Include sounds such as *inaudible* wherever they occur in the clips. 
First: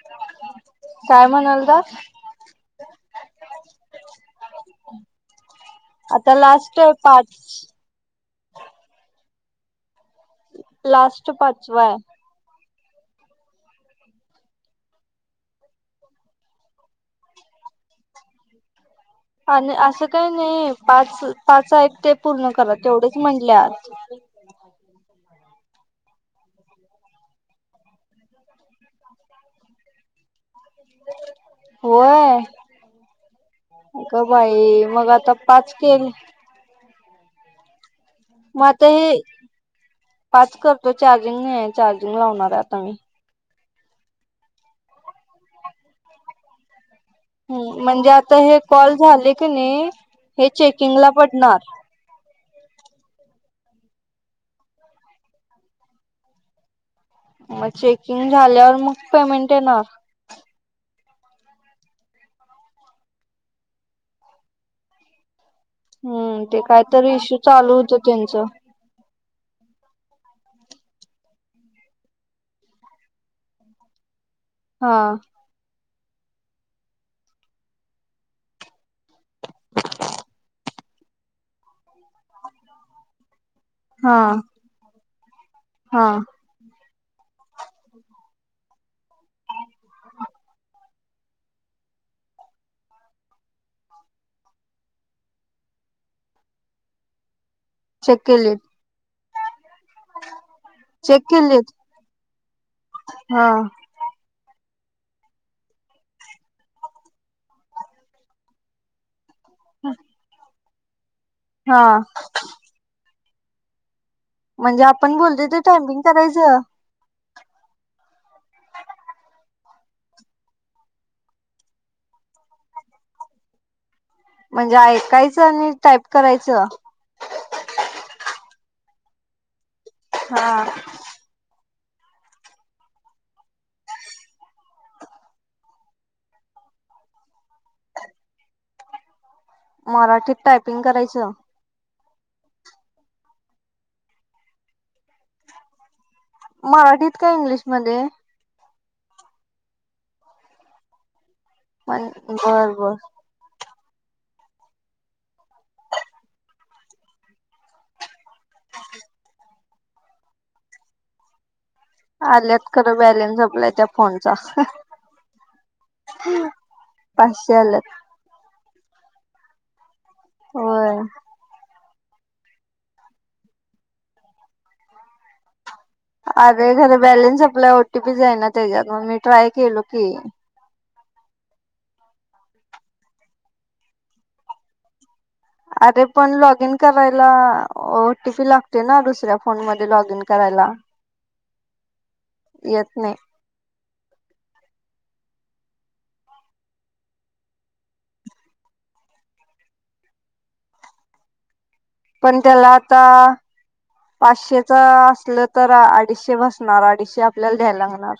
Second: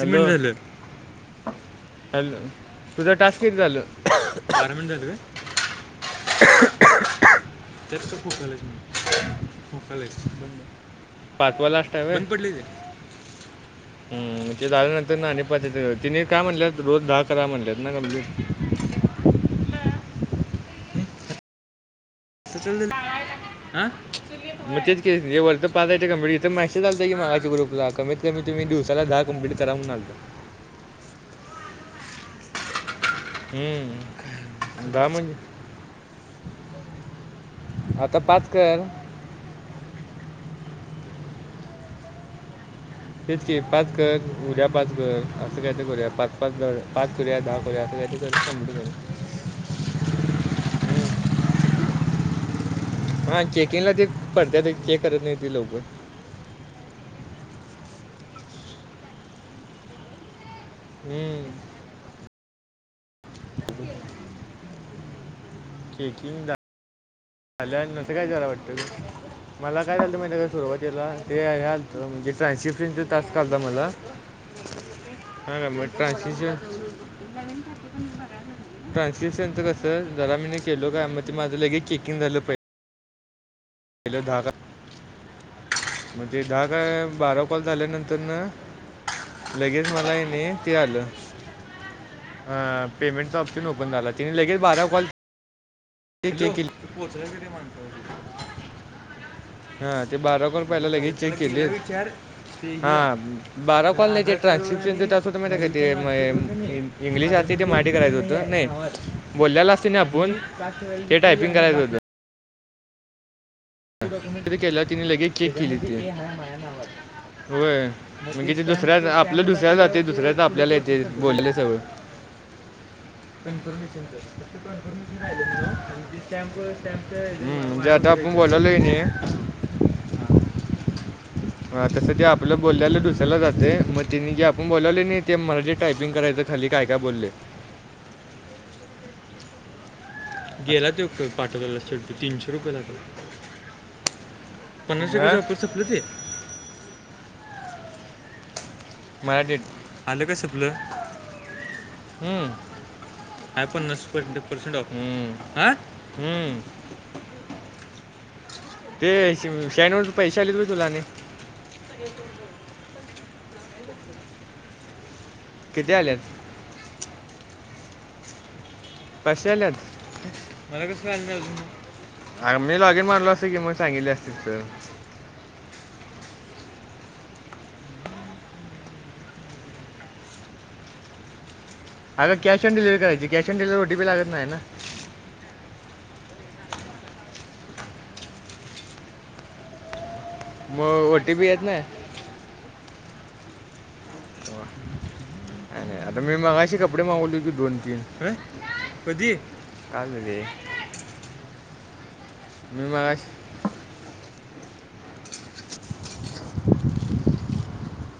Hello! काय म्हणालता hello! तझं टास्क कि झालं? बारा मिनिट झालं काय आता लास्ट पाच, खोक खोकले लास्ट पाचवा आहे लास्ट पडली. *inaudible* हम ते झाल्या नंतर ना आणि पाच तिने काय म्हणल्यात रोज दहा करा म्हणल्यात ना? आणि असं काही नाही पाच पाच एकटे मग तेच के वर तर पाच आहेत. मसेज आलं की मगाशी ग्रुपला कमीत कमी तुम्ही दिवसाला दहा कम्प्लीट करा म्हणून आलता. होय! ग हम्म, बाई दहा मग आता पाच केल हात मग आता हे पाच कर तो चार्जिंग नाही आहे चार्जिंग लावणार आहे आता मी चे पाच कर उद्या पाच कर असं का करूया पाच पाच जड ह म्हणजे आता हे कॉल झाले की नाही हे चेकिंगला प नर हा चेकिंगला ते पडत्या ते ज कर त लोक मग चेकिंग झाल्यावर मग पेमेंट येणार हम्म हम्म चेकिंग ते कायतरी इश्यू चालू होत झाल्यानंतर काय त्यांचं झालं वाटतं ते? मला काय चालतं माहि का सुरुवातीला तेल म्हणजे ट्रशिफ्टिंग तासचालता मला हा कांचीच्या ट्रान्सलेशनच कस जरा मी केलो काय मग माझं लगे क किंद ल प हा पल धाका हा म्हणजे दहा काय बारा कॉल झाल्यानंतर ना लगेच मला आहे नाही ते आलं अ पेमेंटचा ऑप्शन ओकन झाला तिने लगेच बारा कॉल ील चेक केले हा ते बारा कर पहियला लगेच चेक केली हा बारा कॉलेलेज ए ट्रची होत माहि का ते इंग्लिश आथे माठी करायचं होतं नाही बोललेला असत ना आपण ते टायपिंग हा करायचं होतं केला म्हणजे तिने आपण लगेच बोलतोय ते केक लिली टायपिंग करायचं होय म्हणजे ते दुसऱ्या आपलं दुसऱ्या जाते दुसऱ्यात आपल्याला येते बोललेले सगळं ह पणकर ऐकायचं आणि टाईप करायचं *unintelligible* े वाला लणे हा तसं ते आपलं बोलाल्यायला दुसरयला जाते मग त्यािने जे आपण बोलावले नाही ते मला जे टायपिंग करायचं खर ली काय काय बोलले *inaudible* मराठीत टायपिंग गेला ते करायचं पाठवलाे तीनशे रुपये लागला पंराशे हार रुपये संपले ते मराठीत का इंग्लिशमध्ये मराठीत आलं का सुपलं म बर बर काय पन्नास पंट पसेंटफम ह हम् ते श्याणू पैशाले त तुलाने आल्यात खरं बॅलन्स आपपला त्या फोनचा किती आल्यात पा्ल कसे आल्यात मला होय कस आलं अ मी लॉगिन मारलो असते की मग सांगितले असतील तर अरे खर बॅलेन्स आपल्या ओटीपीच आहे ना त्याच्यातून मी ट्राय केलो की अग कॅश ऑन डिलव्ही करायची कॅश ऑन डिलव्हवर ओडीपी लागत नाही ना अरे पण लॉग इन करायला ओटीपी लागते ना दुसऱ्या फोन म लॉग इन करायला मग ओ टी पी येत नाही येत नाही नाही आता मी मगाशी कपडे मागवले हो की दोन तीन कधी कालते पण त्याला आता पाचशेच असलं तर अडीचशे बसणार अडीचशे आपल्याला द्यायला लागणार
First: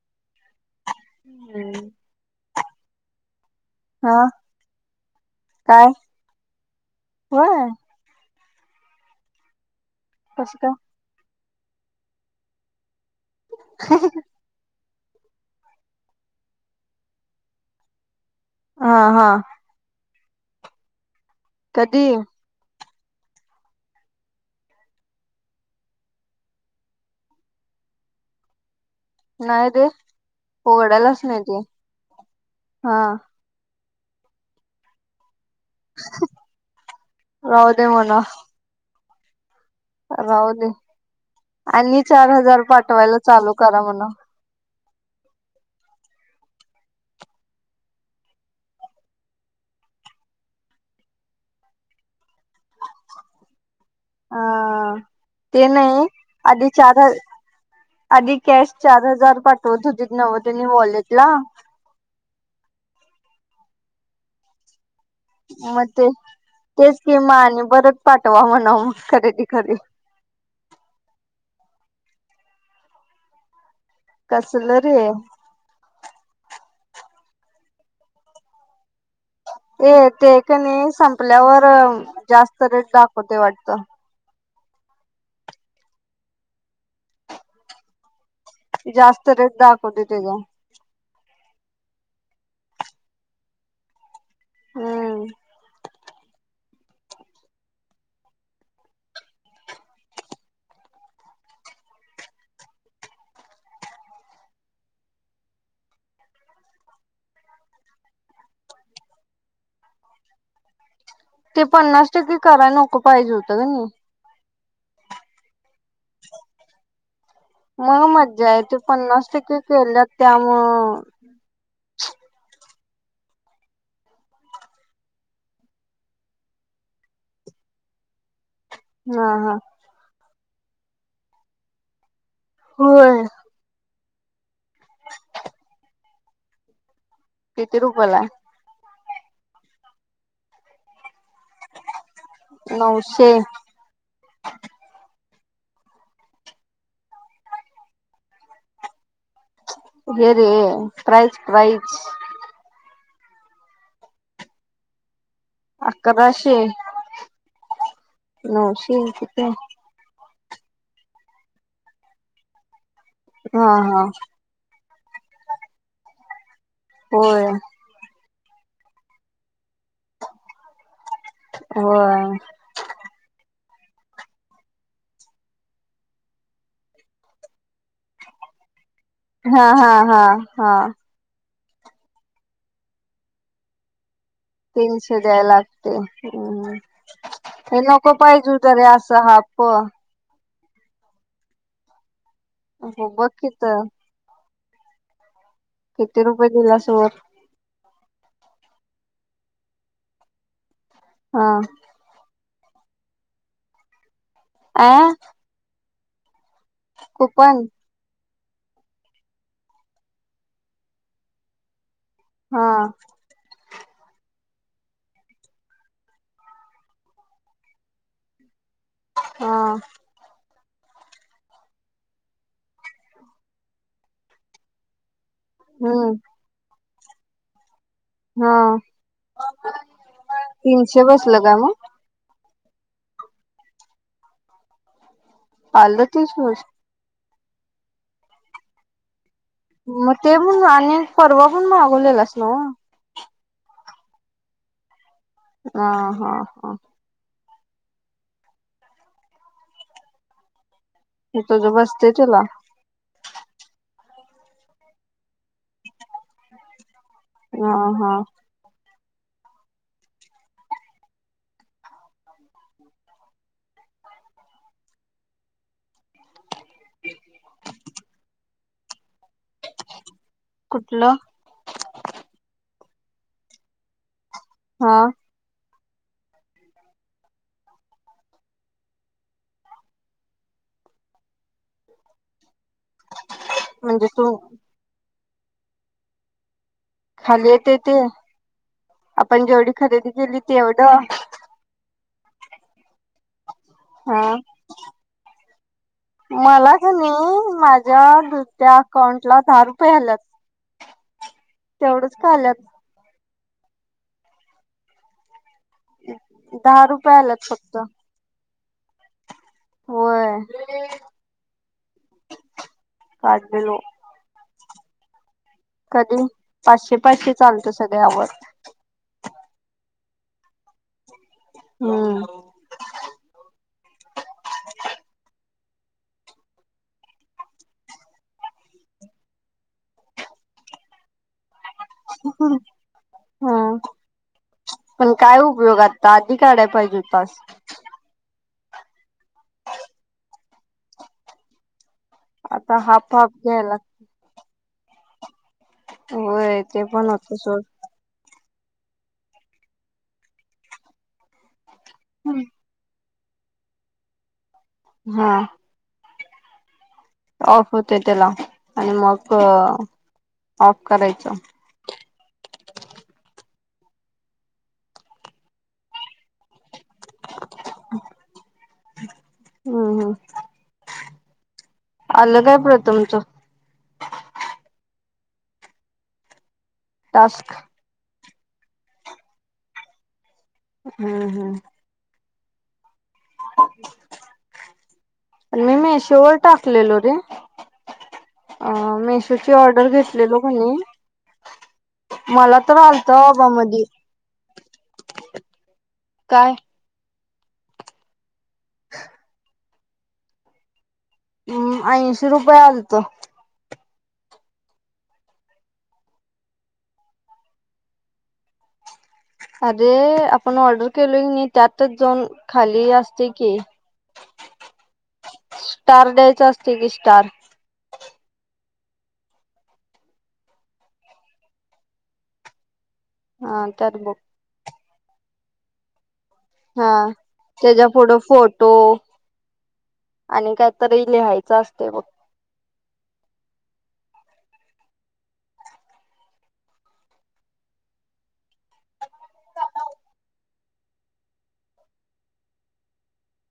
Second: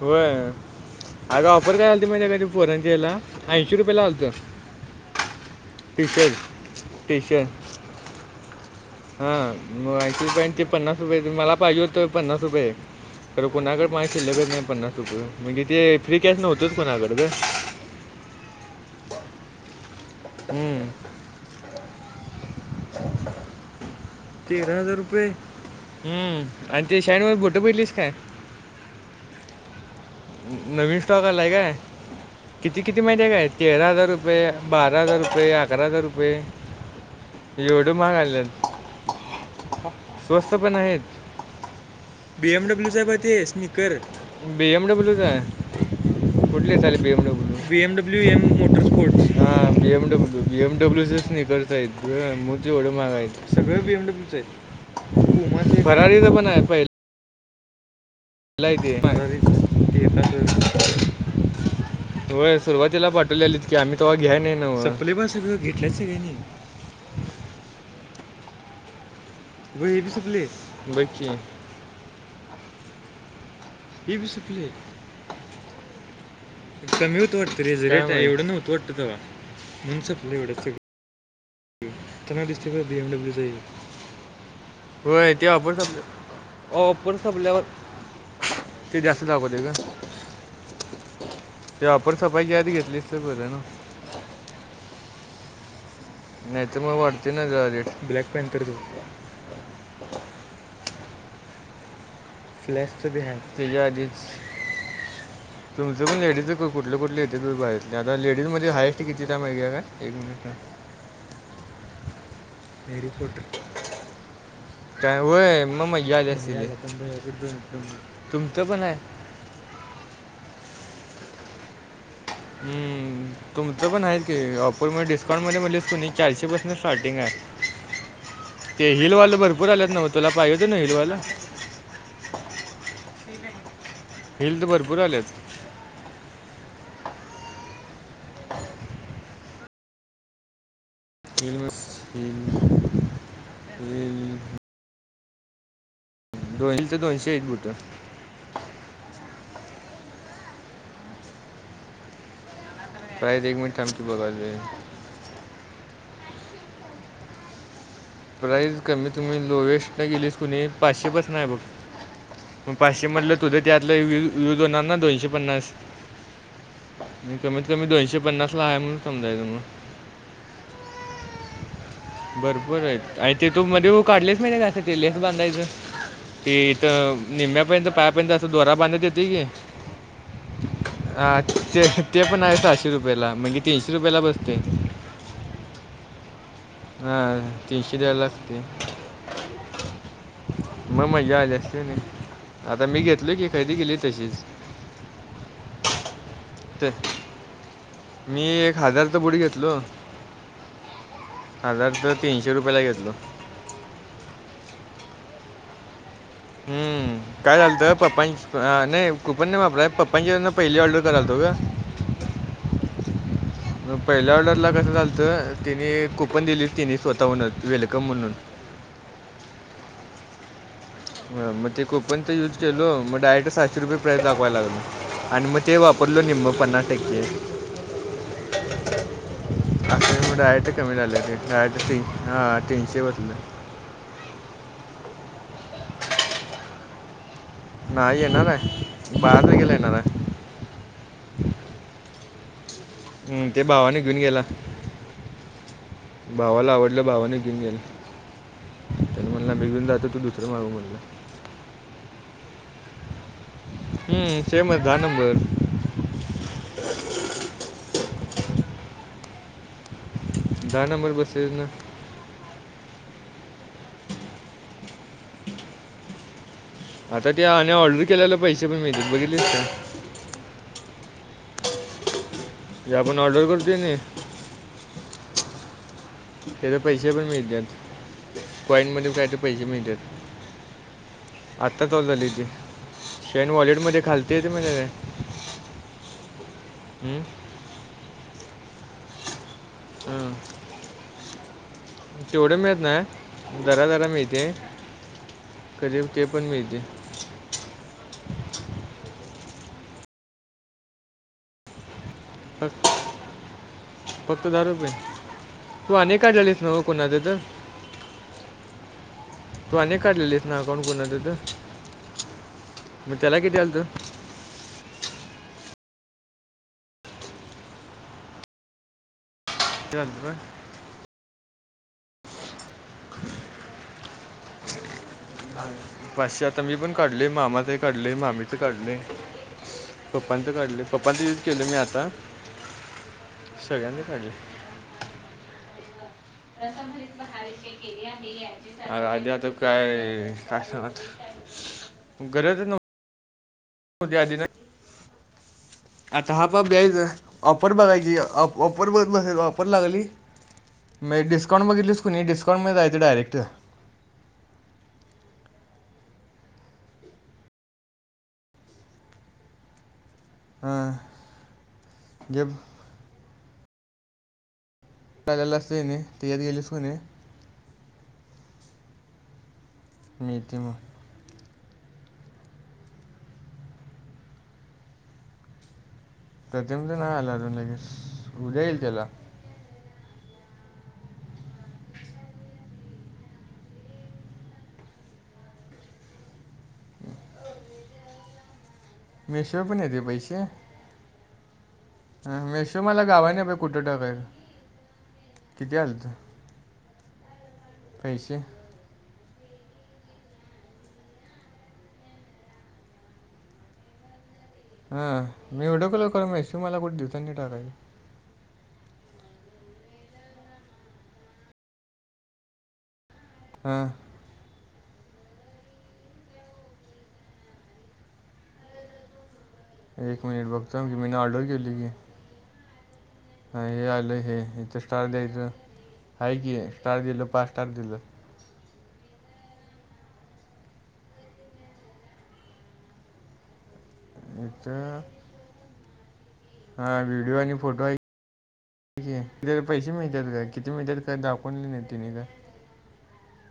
होय आता ऑफर काय झाल त माणझ्या का पोरांची याला ऐंशी रुपये हा लाल तर काय टी शर्ट होय टीशर्ट हा ऐंशी कसं रुपयांची काय पन्नास रुपये मला पाहिजे होतोय पन्नास रुपये तर कोणाकडे माझ खिल्लेक नाही पण म्हणजे ते फ्री कॅस नव्हतच कोणाकड हा हा हम्म कधी तेरा हजार रुपये हम्म आणि ते शाणवर भोट पहिलीस काय नायेते नवीन स्टॉक आलाय काय किती हा किती माहिती आहे काय तेरा हजार रुपये बारा हजार रुपये अकरा हजार रुपये राहू दे एवढ महाग म्हणा आललेत राहू स्वस्त दे पण आहेत आणि चार बी हजार एम डब्ल्यू चा पाठवायला ते चालू करा स्निकर म्हणा बी एमडब्ल्यू का कुले चाले बीएमडब्ल्यू बीएमडब्ल्य मोट स्पोर्ट हा बएमडब्ल्यू बीएमडब्ल्यू करताये मोतीवढ मागा आहेत सगळे भीमड हा ते आहेत नाही फरारीच पण आहे आधी पहिले चार ह आधी ला कॅश चार हजार पाठवत होतीत नव्ह त्यांनी वॉलेटला होय सुरुवातीला पाठवलेलीत की आम्ही तेव्हा घ्याय नाही ना म म ते तेच केिमा आणि बरंच पाठवा म्हणा खरे बस पलीस बाैकी ही बी सपली कसल रे कमी होत वाटतं रे रेट एवढं नव्हतं वाटतं तेव्हा ये म्हणून ते सपलं एवढं का नाही सगळं संपल्यावर त्यांना जास्त रेट दाखवते वाटत हो ते आपण संपल्यापण संपल्यावर ते जास्त रेट दाखवते का दाखवत तज ते वापरसफाईी याध घेतलीस तर बर ना हम् नाही तर मग वाढते ना ब्लॅक पेंट तर त फ्लॅश त हते आच *inaudible* तुमचं पण डीज कुठले कुठले येतेु्हीहेरले आता लेडीज मध्ये हाएस्ट किती टय माहिे का एक मिनिट ते पन्नास टक्के कराय नको हॅरी पाहिजे होतं पॉटर का नाही काय वय मग मजा मग मज्जा तुमचं ते पण आहे हो हम्म, *inaudible* तुमचं पण आहे की ऑफर म डिस्काउंट मध्ये मज सनी चारशे पसेंट स्टार्टिंग आहे *inaudible* ते हा हिलवाल हा भरपूर आलेत ना म तुला पाहिेेत ना हिलवालं हो हिल तर भरपूर आल्याच किती रुपला ह नऊशे ह ह दोन ते दोनशे एक बुट *inaudible* हे रे प्राईज -प्राईज प्राईज एक मिनिट थांब की बघालोय *inaudible* अकराशे प्राईस नऊशे कमी तुम्ही किती लोएस्ट गेली कुणी पाचशे पसन हाय बघ म पाचशे मधलं तुझं हा त्यातलं हा यूज होणार ना दोनशे पन्नास, आणि होय कमीत- कमी दोनशे पन्नास सलाय म्हणून समजायच म *inaudible* होय भरपूर आहेत *inaudible* आणि ते तू मध्ये काढलेस बघ ते लेस बांधायचं *inaudible* *inaudible* ते इथं निम्यापर्यंत पायापर्यंत असं दोरा बांधेत हा- हा- हा -हा-हा हा, ते - *inaudible* ते पण आहे सहाशे रुपयाला म्हणजे तीनशे रुपयाला बस तीनशे द्याय लागतय. हम्म हां हे तीनशे नको द्यायला पाहिजेत लागते हुत रे असं हाप्प... मग *inaudible* मज्जा आली असती कनी आता मी हो बघ घेतलो की कित खरेदी केली तशीच किती रुपये दिलास तर वर? मी एक हजारच बूट घेतलो हा हजारच तीनशे तीनशे रुपयाला घेतलो आं हम्म काय झालतं पप्पा अ नाही कुपन नाही वापरत पप्पांच्यावरन पहिली ऑर्डर करालतो ग *inaudible* हा मग *inaudible* पहिल्या ऑर्डरला कसं झालतं तेनी कुपन दिलीत तेनी स्वतः म्हूणच वेलकम म्हणून हा मग ते कोपन तर युज केलो मग डायरेक्ट सातशे रुपये प्राईज दाखवाय लागल *inaudible* आणि *inaudible* मग ते हम्म वापरलो निम्म पन्नास टक्के हा *inaudible* अस म डायरेक्ट कमी तीनशे झाल ते बसलं का मग डायरेक्ट ते हा *inaudible* तीनशे वरल *inaudible* पाल त शू *unintelligible* नाही येणार हाय *inaudible* मग ते पण आणि परवा पण मागवलेलास नव्ह हम्म ते भावान घेऊन गेला हा हा भावाला हा आवडलं भावान घिऊन गेला त्यान म्हटंला मी घिऊन जातो तू दुसरं मागव म्हटंला *inaudible* हे तूज बसतय तूला? हम्म *inaudible* सेमच दहा नंबर *unintelligible* हा-हा दहा नंबर बसेस न *inaudible* हह *inaudible* आता ते आणि ऑर्डर केल्याल पैशे पण मिळत्यात बघितलीस काय? *inaudible* कुठलं? *inaudible* जे आपण ऑर्डर करतोय कने *inaudible* हा तेज पैशे पण मिळत्यात कॉईंन *inaudible* मध्ये काय तर पैशे मिळत्यात आता चालू झालय ते शेन -वॉलेट मध्ये म्हणजे तू खालती येतय माहिती हाय काय *inaudible* हं? खाली येतय ते आपण जेवढी खरेदी केली तेवढं *inaudible* तेवढ मिळत नाय *inaudible* जरा -जरा हा मिळतय *inaudible* मला का नाही माझ्या दुसऱ्या अकाउंटला दहा रुपये आल्यात. तेवढंच का आल्यात? फक्त फक्त दहा रुपये? *inaudible* तू अनेक काढलेलीस नव्ह दहा रुपये कोणाच तर? आल्यात फक्त *inaudible* तू अनेक होय काढलेलीस ना अकाऊंट कोणाच तर *inaudible* मग त्याला किती आलत काढलेलो कधी पाचशे पाचशे चालतं सगळ आवड त का हम्म हो ह पाशी आता मी पण काढले मामा ते काढले मामीच काढले पप्पांचं काढले पप्पांचं यूज केलं मी आ हम काढले पण काय उपयोगात त आधी काढाय पाहिजे तास अ आधी आता काय कायत आता हाफ हाफ घ्याय आधी ना लागते आता हा प ते पण ब्याच होत सोड अपर बघ की वापर बघ ब वापर लागली मग डिस्काउंट बघितलीच कुणी डिस्काउंटमध्ये जायचं डायरेक्ट कत्ष्ट्या हा ऑफ होते त्याला आणि मग ऑफ करायचं जब ला अस देणे तयात गेलीस कोणे हम्म हम् नितीम आलं काय प्रथमच प्र तेमध्ये नाही आला टास्क अजून, उद्या येईल त्याला. हम्म, हम्म, *inaudible* पन मी मीशो वर टाकलेलो रे. अ मेशोची मेशो पण ऑर्डर येते घेतलेलो क नै, मिशू मला गावाय बाबा नै कुठं मधी टाकाय. किती आलंत? काय पैसे. हम्,, ऐंशी रुपये आलतं. हा,, मी व्हिडिओ कॉल कर मसेज मला कुठे दिवसांनी टाकायची. अरे, आपण आर्डर केलोय नै, त्यातच जाऊन खाली असऽ ते की. हां स्टार डेच असतय की स्टार. एक मिनिट बघतो अं, मी मीन ऑर्डर केलोय की. हा, हे त्यात बघ आलं हे इथं स्टार द्यायचं. आहेा की, एक स्टार दिल, पाच स्टार दिलं. ो, आणि कायतरी लिहायच असतय बघ. इथ, हा व्हिडिओ आणि फोटोय,, ठी पैसे मिळतात काय? किती मिळतात का या ते दाखवले नाही तुने काऽ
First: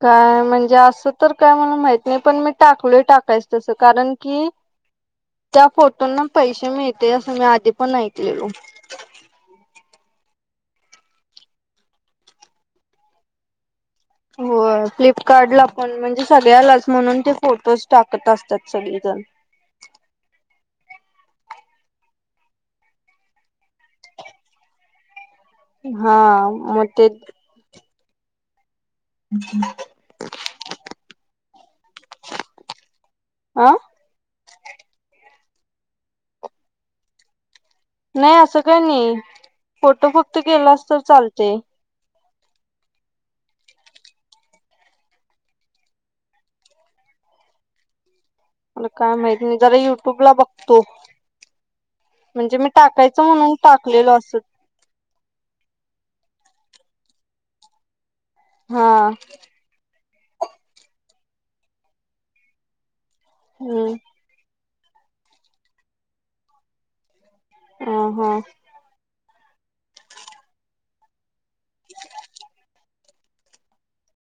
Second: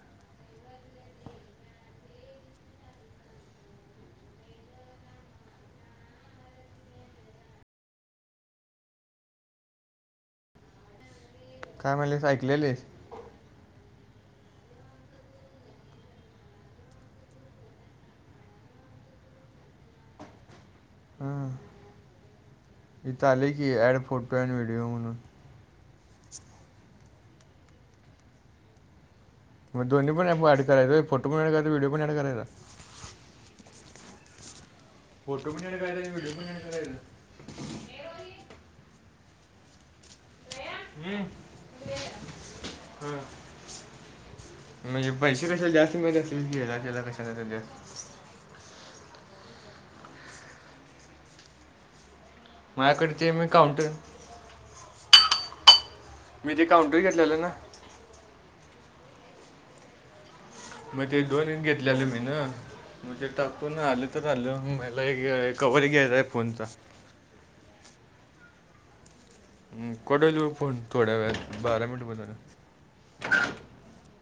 काय म्हणजे असं तर काय मला माहित नाही,, पण मी टाकलोय टाकायच तसं, कारण कीऽ त्या फोटोंना पैसे मिळत्यात, असं मी आधी पण ऐकलेलो. हम्, काय म्हणलीस, ऐकलेलीस. होय, फ्लिपकार्टला पण म्हणजे सगळ्यालाच, म्हणून ते फोटोज टाकत असतात सगळी. *inaudible* हम, इथ आलेय की ऍड फोटो अंड व्हिडिओ म्हणून. हा, मोठेऽ मग दोन्ही पण ऍड करायच वय फोटो पण एॅड करायचा, व्हडिओ पण ऍड करायचा. हा फोटो पण ऍड करायच आनी विडिओ पण ऍड कारायच. नाय. नाही, असं काही नाही, फोटो फक्त केलास तर चालतय. हम,. म्हणजे पैसे कशाला जास्त मिळत्यात *unintelligible* मला काय माहिती नाही, जरा युट्यूब ला बघतो. म्हणजे मी माझ्याकडे टाकायच ते मी म्हणून काउंटर टाकलेलो असच, मी ते काउंटर घेतलेलं ना. हा, मग ते दोन घेतल्याल मी न, मग ते टाकतून हम्म आलं तर आलं. लय ग कव्हर गेलाय फोनचा. अ हा, हम,, कडलीऊ फोन, थोड्या वेळात बारा मिनट पलाऽ